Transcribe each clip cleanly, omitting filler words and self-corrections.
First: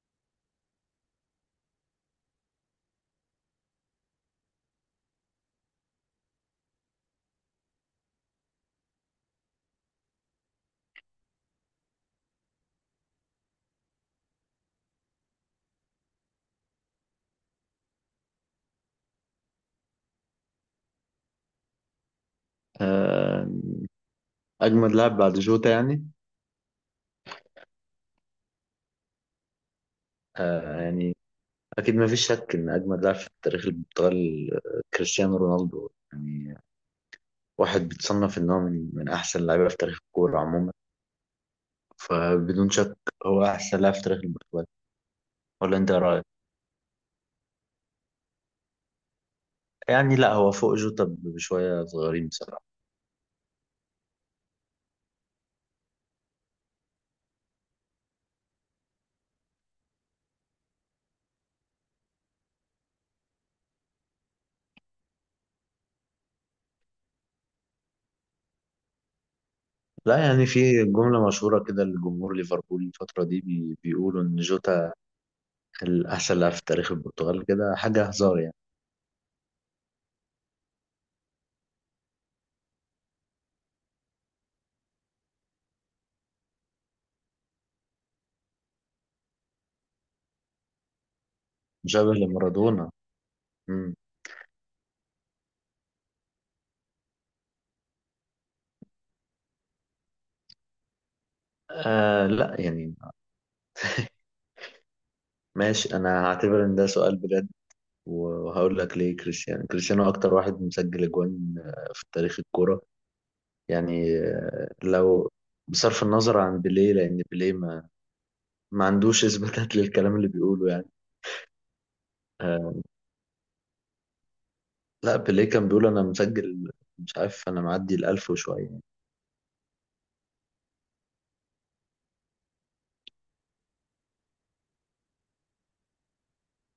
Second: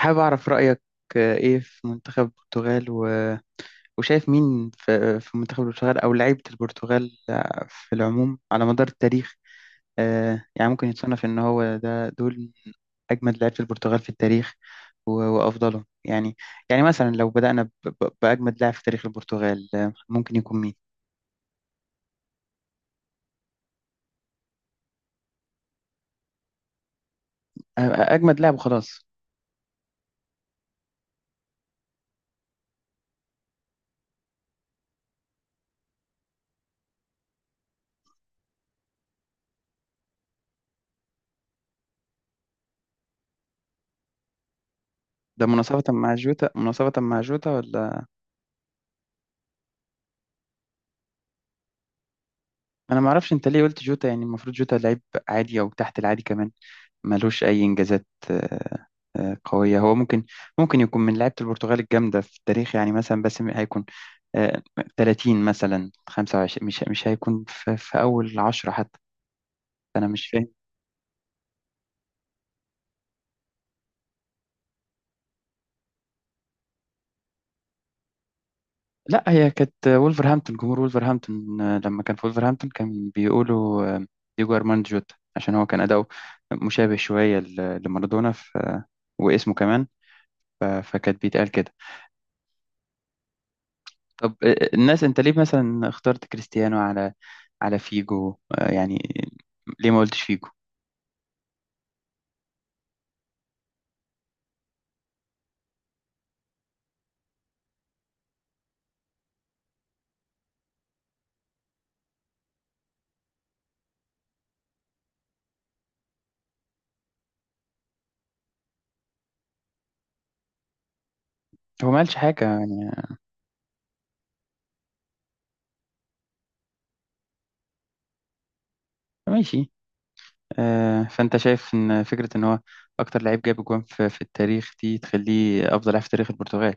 حابب أعرف رأيك، إيه في منتخب البرتغال وشايف مين في منتخب البرتغال أو لعيبة البرتغال في العموم على مدار التاريخ. يعني ممكن يتصنف إن هو ده دول من أجمد لعيبة البرتغال في التاريخ وأفضلهم يعني. يعني مثلا لو بدأنا بأجمد لاعب في تاريخ البرتغال، ممكن يكون مين؟ آه، أجمد لاعب بعد جوتا يعني. أجمد لاعب وخلاص. آه، يعني أكيد ما فيش شك إن أجمد لاعب في تاريخ البرتغال كريستيانو رونالدو يعني. واحد بيتصنف إن هو من أحسن اللعيبة في تاريخ الكورة عموما، فبدون شك هو أحسن لاعب في تاريخ البرتغال. ده ولا مناصفة أنت إيه مع رأيك؟ جوتا، ولا؟ يعني لا، هو فوق جوتا بشوية صغيرين بصراحة. أنا معرفش أنت ليه قلت جوتا، يعني المفروض جوتا لعيب عادي أو تحت العادي كمان، ملوش أي إنجازات قوية. هو ممكن يكون من لعيبة البرتغال الجامدة في التاريخ، يعني مثلا بس هيكون آه، 30 مثلا، 25، مش هيكون في أول عشرة حتى. أنا لا مش فاهم. يعني، في جملة مشهورة كده لجمهور ليفربول الفترة دي بيقولوا إن جوتا الأحسن لاعب في تاريخ البرتغال كده، حاجة هزار يعني. لا هي كانت وولفرهامبتون، جمهور وولفرهامبتون لما كان في وولفرهامبتون كان بيقولوا ديجو أرماند جوتا، عشان هو كان أداؤه مشابه شوية لمارادونا، واسمه كمان، فكانت بيتقال كده. مشابه لمارادونا. طب الناس، انت ليه مثلا اخترت كريستيانو على فيجو؟ يعني ليه ما قلتش فيجو؟ لا يعني ماشي، انا هعتبر ان ده سؤال بجد وهقول لك ليه. كريستيانو اكتر واحد مسجل اجوان في تاريخ الكوره يعني. لو بصرف النظر عن بيليه، لان بيليه ما عندوش اثباتات للكلام اللي بيقوله يعني. هو ما قالش حاجة آه، يعني. لا بيليه كان بيقول انا مسجل مش عارف، انا معدي الالف وشويه يعني. ماشي. فانت شايف ان فكرة ان هو اكتر لعيب جاب جوان في التاريخ دي تخليه افضل لاعب في تاريخ البرتغال؟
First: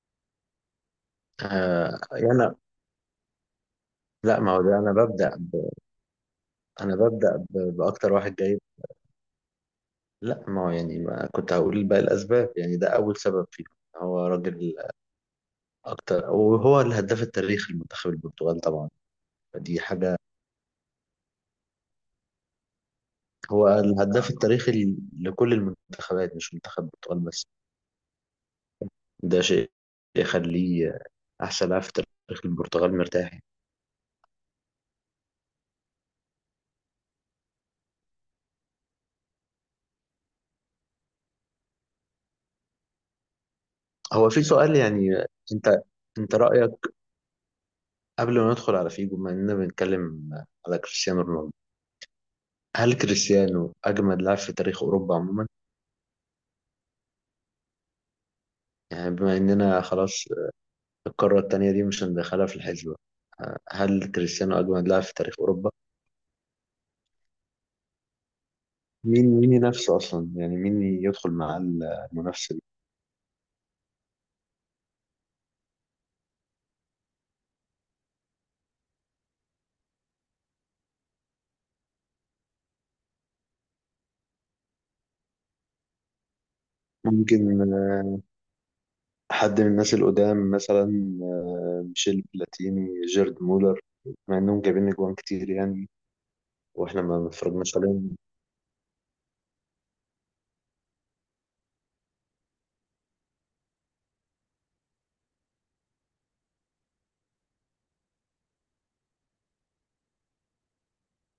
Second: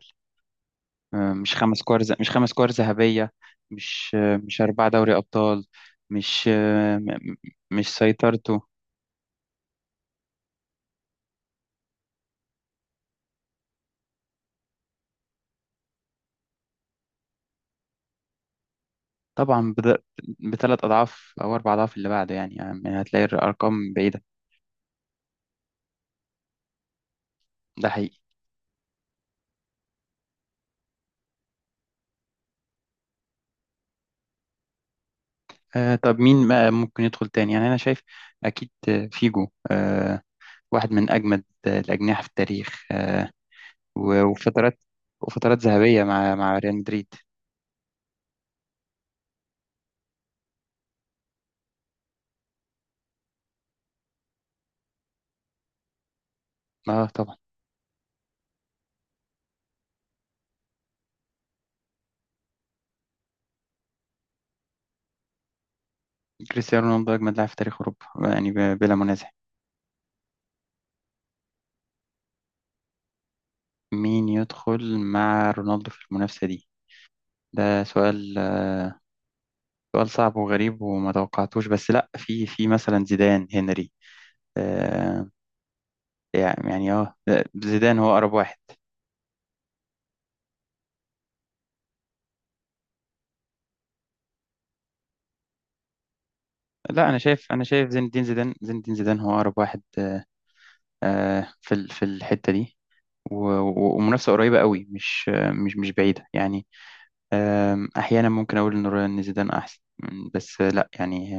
مش خمس آه كور مش خمس يعني كور ذهبية؟ مش لا ما مش هو ده، أربعة انا دوري أبطال؟ مش انا ببدا مش باكتر واحد جايب. سيطرته؟ لا ما هو يعني، ما كنت هقول باقي الاسباب يعني. ده اول سبب فيه، هو راجل أكتر، وهو الهداف التاريخي لمنتخب البرتغال طبعا. طبعا فدي حاجة، بثلاث أضعاف أو أربع أضعاف اللي بعده، يعني هتلاقي هو الأرقام بعيدة. الهداف التاريخي لكل المنتخبات مش منتخب البرتغال بس. ده حقيقي. ده شيء يخليه أحسن لاعب في تاريخ البرتغال مرتاح. آه، طب مين ما ممكن يدخل تاني؟ يعني أنا شايف أكيد، فيجو، آه، واحد من أجمد، الأجنحة في التاريخ، آه، هو في سؤال وفترات، يعني. أنت ذهبية مع أنت ريال رأيك مدريد. قبل ما ندخل على فيجو، بما إننا بنتكلم على كريستيانو رونالدو، هل كريستيانو أجمد لاعب في تاريخ أوروبا عموما؟ اه طبعا. يعني بما إننا خلاص، القارة التانية دي مش هندخلها في الحسبة، هل كريستيانو أجمد لاعب في تاريخ أوروبا؟ كريستيانو رونالدو أجمد لاعب في تاريخ أوروبا، يعني بلا مين منازع. مين ينافسه أصلا؟ يعني مين يدخل مع المنافسة دي؟ مين يدخل مع رونالدو في المنافسة دي؟ ده سؤال، سؤال صعب وغريب وما توقعتوش، بس لا، في مثلا زيدان، هنري، آه يعني اه، ممكن زيدان هو أقرب واحد. حد من الناس القدام مثلا، ميشيل بلاتيني، جيرد مولر، مع إنهم جايبين أجوان كتير يعني، وإحنا لا انا ما شايف، اتفرجناش زين عليهم. الدين زيدان، هو اقرب واحد، في في الحتة دي، ومنافسة قريبة قوي، مش مش بعيدة يعني. أحيانا ممكن أقول إن إن زيدان أحسن بس لا يعني،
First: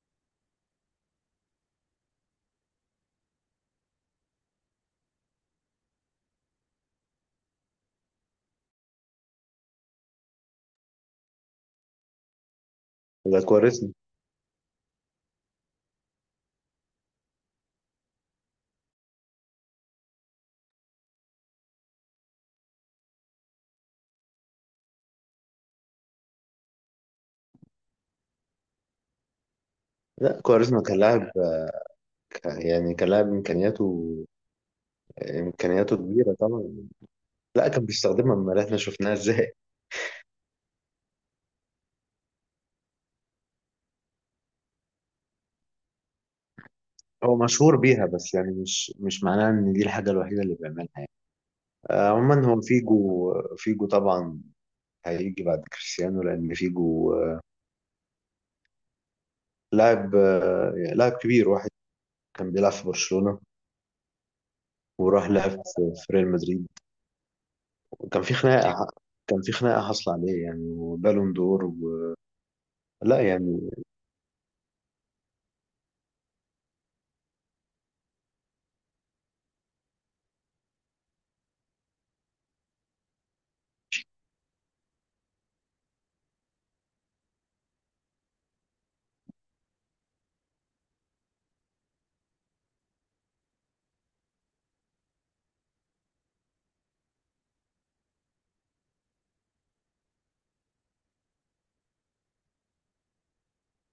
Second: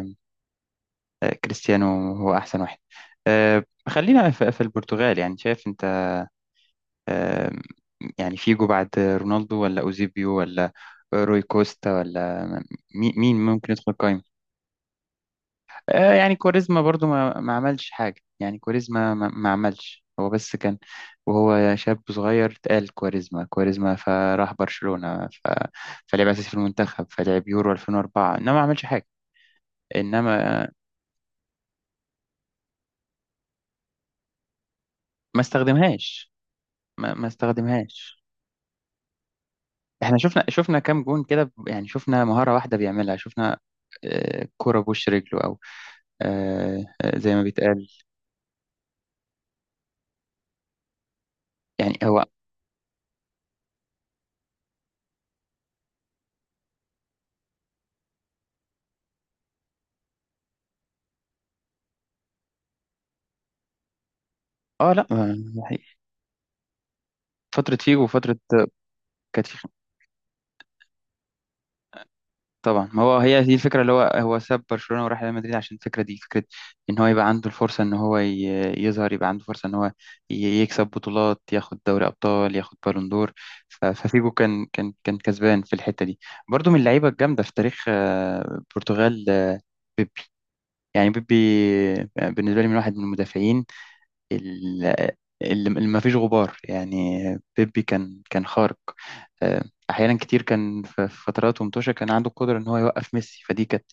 كريستيانو هو أحسن واحد. آه، خلينا في البرتغال. يعني شايف أنت، آم، يعني فيجو بعد رونالدو ولا أوزيبيو ولا روي كوستا ولا مين ولا ممكن يدخل كواريزما. قائمة؟ آه، يعني كاريزما برضو ما عملش حاجة. يعني كاريزما ما عملش، هو بس كان وهو شاب صغير اتقال كاريزما كاريزما، فراح برشلونة فلعب أساسي في المنتخب، فلعب يورو 2004، إنما ما عملش حاجة. لا إنما كواريزما كان لاعب، يعني كان لاعب إمكانياته ما إمكانياته استخدمهاش، كبيرة طبعا. ما لا كان استخدمهاش. بيستخدمها، أمال إحنا شفناها إزاي؟ إحنا شفنا، كام جون كده يعني، شفنا مهارة واحدة بيعملها، شفنا، كرة بوش رجله أو زي هو ما مشهور بيتقال بيها، بس يعني مش معناها إن دي الحاجة الوحيدة اللي بيعملها يعني. يعني. هو عموما هو فيجو. فيجو طبعا هيجي بعد كريستيانو، لأن فيجو لاعب، يعني لاعب كبير. واحد كان بيلعب في برشلونة اه لا وراح لعب في ريال مدريد، فترة فيجو وكان في وفترة خناقة، كان كانت في في. خناقة حاصلة عليه يعني، وبالون دور و... طبعا، ما هو لا هي دي يعني الفكره، اللي هو ساب برشلونه وراح ريال مدريد عشان الفكره دي فكره ان هو يبقى عنده الفرصه ان هو يظهر، يبقى عنده فرصه ان هو يكسب بطولات، ياخد دوري ابطال، ياخد بالون دور. ففيجو كان كسبان في الحته دي. برضو من اللعيبه الجامده في تاريخ، البرتغال، يعني بيبي. آه، بالنسبه لي من واحد من المدافعين ال- اللي ما فيش غبار يعني. بيبي كان خارق، آه، احيانا كتير كان في فترات ومتوشة كان عنده القدره ان هو يوقف ميسي، فدي كانت،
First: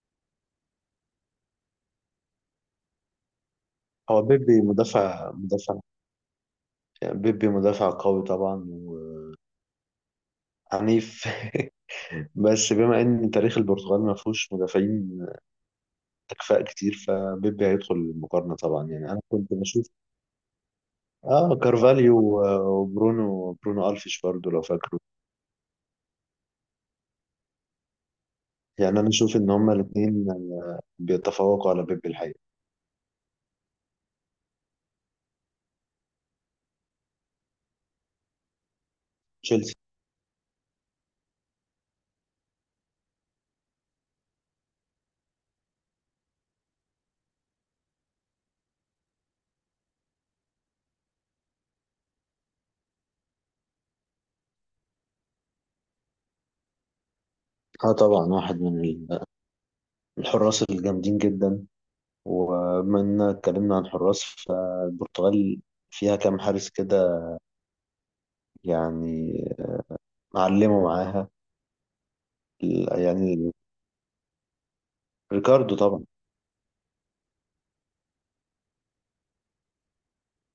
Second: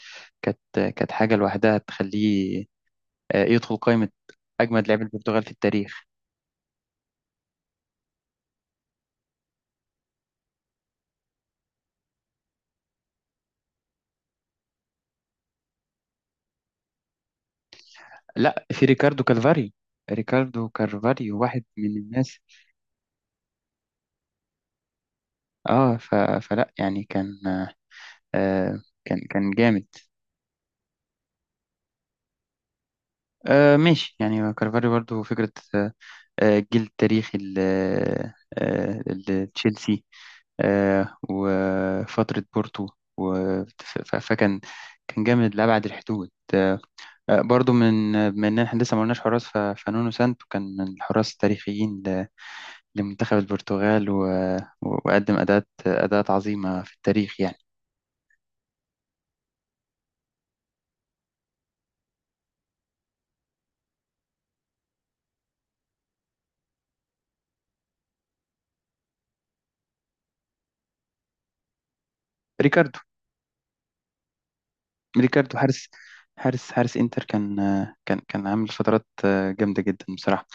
كانت كانت حاجه لوحدها تخليه، يدخل قائمه هو بيبي اجمد لاعبي مدافع البرتغال في مدافع التاريخ. يعني. بيبي مدافع قوي طبعا، وعنيف بس بما ان تاريخ البرتغال ما فيهوش مدافعين تكفاء كتير، فبيبي هيدخل المقارنة لا، في طبعا. يعني انا ريكاردو كنت كالفاريو، بشوف. ريكاردو كالفاريو اه واحد من كارفاليو الناس، وبرونو، برونو الفيش برضو لو فاكر. اه. فلا يعني كان آه، يعني انا كان اشوف ان كان هما جامد. الاثنين بيتفوقوا على بيب الحقيقه. آه، ماشي يعني. كالفاريو برضو فكره، آه، الجيل التاريخي آه، تشيلسي. لتشيلسي، وفترة بورتو، فكان، كان جامد لأبعد الحدود، آه، برضو من إحنا لسه ما قلناش حراس. فنونو سانتو كان من الحراس التاريخيين لمنتخب البرتغال، وقدم أداءات عظيمة في التاريخ يعني. اه طبعا، واحد من الحراس الجامدين جدا. وبما اننا اتكلمنا عن حراس، فالبرتغال فيها كام حارس كده يعني، معلموا معاها. ال- ريكاردو، يعني ريكاردو حارس، طبعا. حارس انتر، كان آه، كان عامل فترات آه، جامدة جدا بصراحة.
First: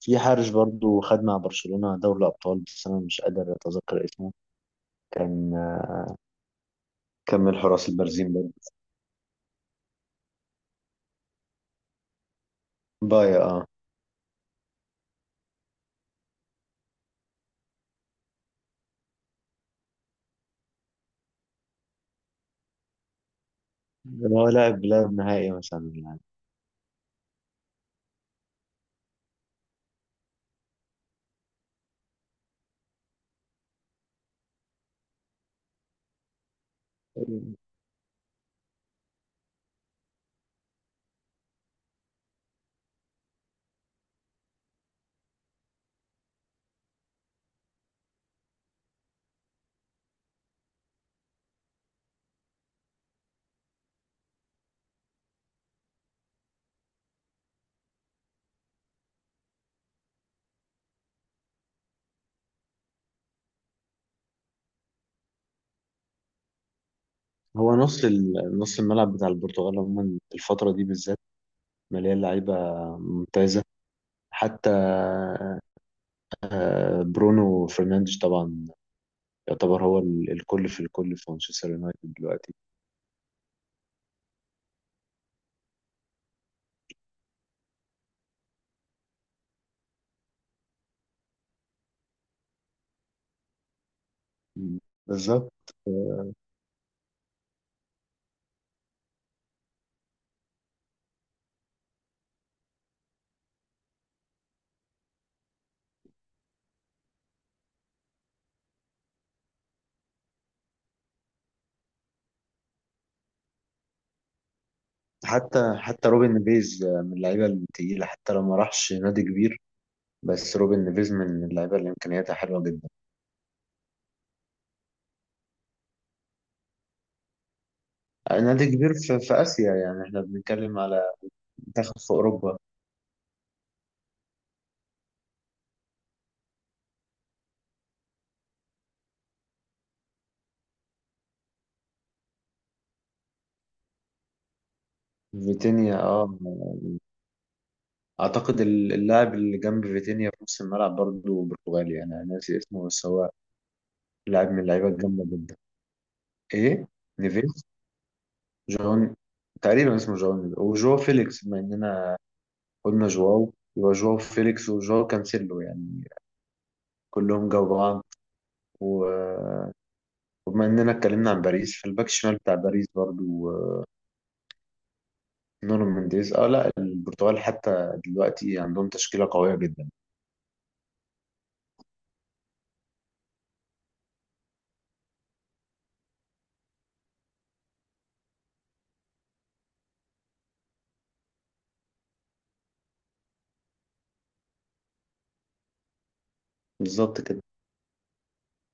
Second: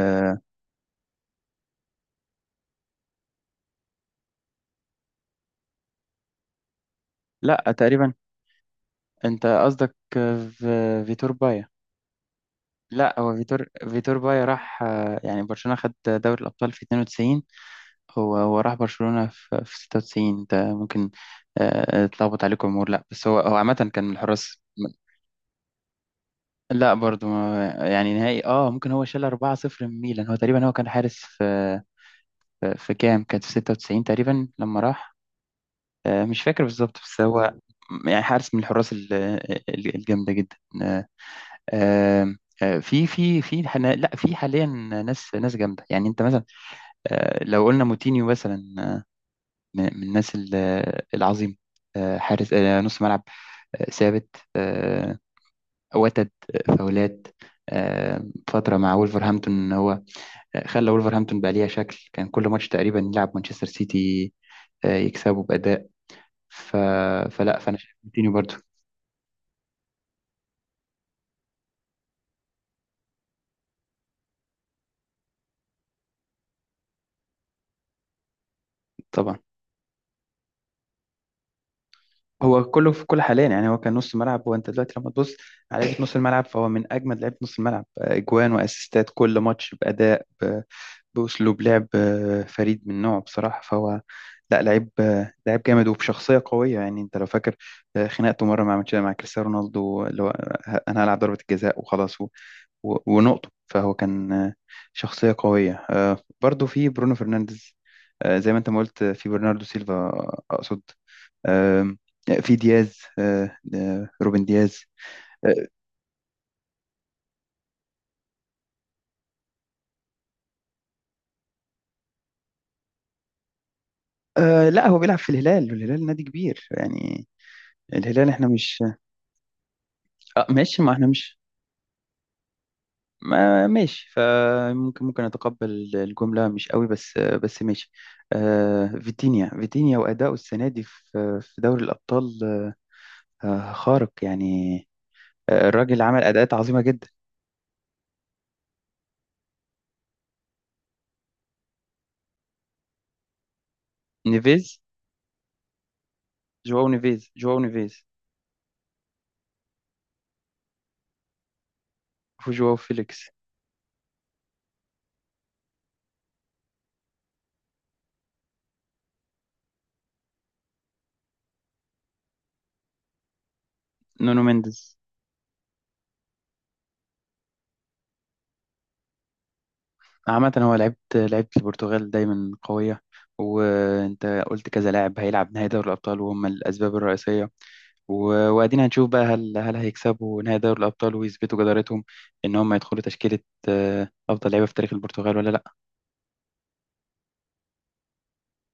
في حارس برضو خد مع برشلونة دوري الأبطال، بس أنا مش قادر أتذكر اسمه. كان كان من لا الحراس تقريبا. البارزين برضو. انت قصدك في فيتور بايا؟ لا هو بايا فيتور، اه. بايا راح، يعني برشلونة خد دوري الأبطال في 92. هو راح برشلونة في 96. انت ممكن، اتلخبط عليكم امور، لا بس هو عامة كان من هو الحراس. لاعب لاعب نهائي مثلا لا برضو يعني نهائي، اه ممكن. هو شال 4-0 من ميلان. هو تقريبا هو كان حارس في كام، كانت في 96 تقريبا لما راح، مش فاكر بالظبط بس هو، يعني. يعني حارس من الحراس الجامدة جدا. آه، آم، آه، في حنا، لا في حاليا ناس، جامده يعني. انت مثلا، لو قلنا موتينيو مثلا، من الناس العظيمه، آه، حارس، آه، نص ملعب، آه، ثابت، آه، وتد، آه، فاولات، آه، فتره مع وولفرهامبتون. هو، آه، خلى وولفرهامبتون بقى ليها شكل، كان كل ماتش تقريبا يلعب مانشستر سيتي، آه، يكسبه باداء. ف... فلا، هو فانا شايف موتينيو برضو. نص الملعب بتاع البرتغال عموما الفترة دي بالذات مليان لعيبة ممتازة. حتى برونو فرنانديز طبعا طبعا. يعتبر هو الكل في الكل في مانشستر يونايتد دلوقتي. هو كله في كل حاليا يعني. هو كان نص ملعب، وانت دلوقتي لما تبص على لعيبه نص الملعب، فهو من اجمد لعيبه نص الملعب، آه، اجوان واسيستات كل ماتش، باداء، باسلوب لعب، آه، فريد من نوعه بصراحه. فهو لا مم. لعيب، آه، بالظبط لعيب جامد، وبشخصيه قويه يعني. انت لو فاكر، آه، خناقته مره مع ماتش مع كريستيانو رونالدو، اللي هو، آه، انا هلعب ضربه الجزاء وخلاص ونقطه، فهو كان، آه، شخصيه قويه. آه، برضو في برونو فرنانديز، آه، زي ما انت ما قلت. آه، في برناردو سيلفا، آه، اقصد، آم، في دياز، آه، آه، روبن دياز. آه، حتى روبن نيفيز، من اللعيبة التقيلة حتى لو ما راحش نادي كبير. بس روبن نيفيز من اللعيبة اللي إمكانياتها حلوة جدا. آه، لا هو بيلعب في الهلال، والهلال نادي كبير يعني. الهلال آه، احنا نادي مش، كبير في آسيا يعني، احنا آه، بنتكلم ماشي، ما على احنا مش، منتخب في أوروبا. ما ماشي، فممكن اتقبل الجملة مش قوي، بس آه، بس ماشي. آه، فيتينيا، وأداؤه السنة دي في دوري الأبطال، آه، خارق يعني. آه، فيتينيا الراجل عمل اه. أداءات عظيمة جدا. اعتقد اللاعب اللي جنب فيتينيا في نص الملعب برضه برتغالي. يعني انا ناسي اسمه، بس هو لاعب من نيفيز، اللعيبه الجامده جدا. ايه جواو نيفيز، نيفيز. جون. تقريبا اسمه جون نيفيز، وجواو فيليكس بما اننا وجواو قلنا فيليكس. جواو، يبقى جواو فيليكس وجواو كانسيلو يعني، كلهم جو بعض. و- وبما اننا اتكلمنا عن باريس، فالباك الشمال بتاع باريس برضو نونو مينديز. نونو مينديز. اه لا، البرتغال حتى دلوقتي عندهم تشكيله قويه جدا. عامة هو لعيبة، البرتغال دايما قوية. وانت قلت كذا لاعب هيلعب نهائي دوري الأبطال وهم الأسباب الرئيسية، وادينا هنشوف بقى، هل هيكسبوا نهائي دوري الأبطال ويثبتوا جدارتهم إن هم يدخلوا تشكيلة، أفضل لعيبة في تاريخ البرتغال ولا لأ؟ بالظبط كده.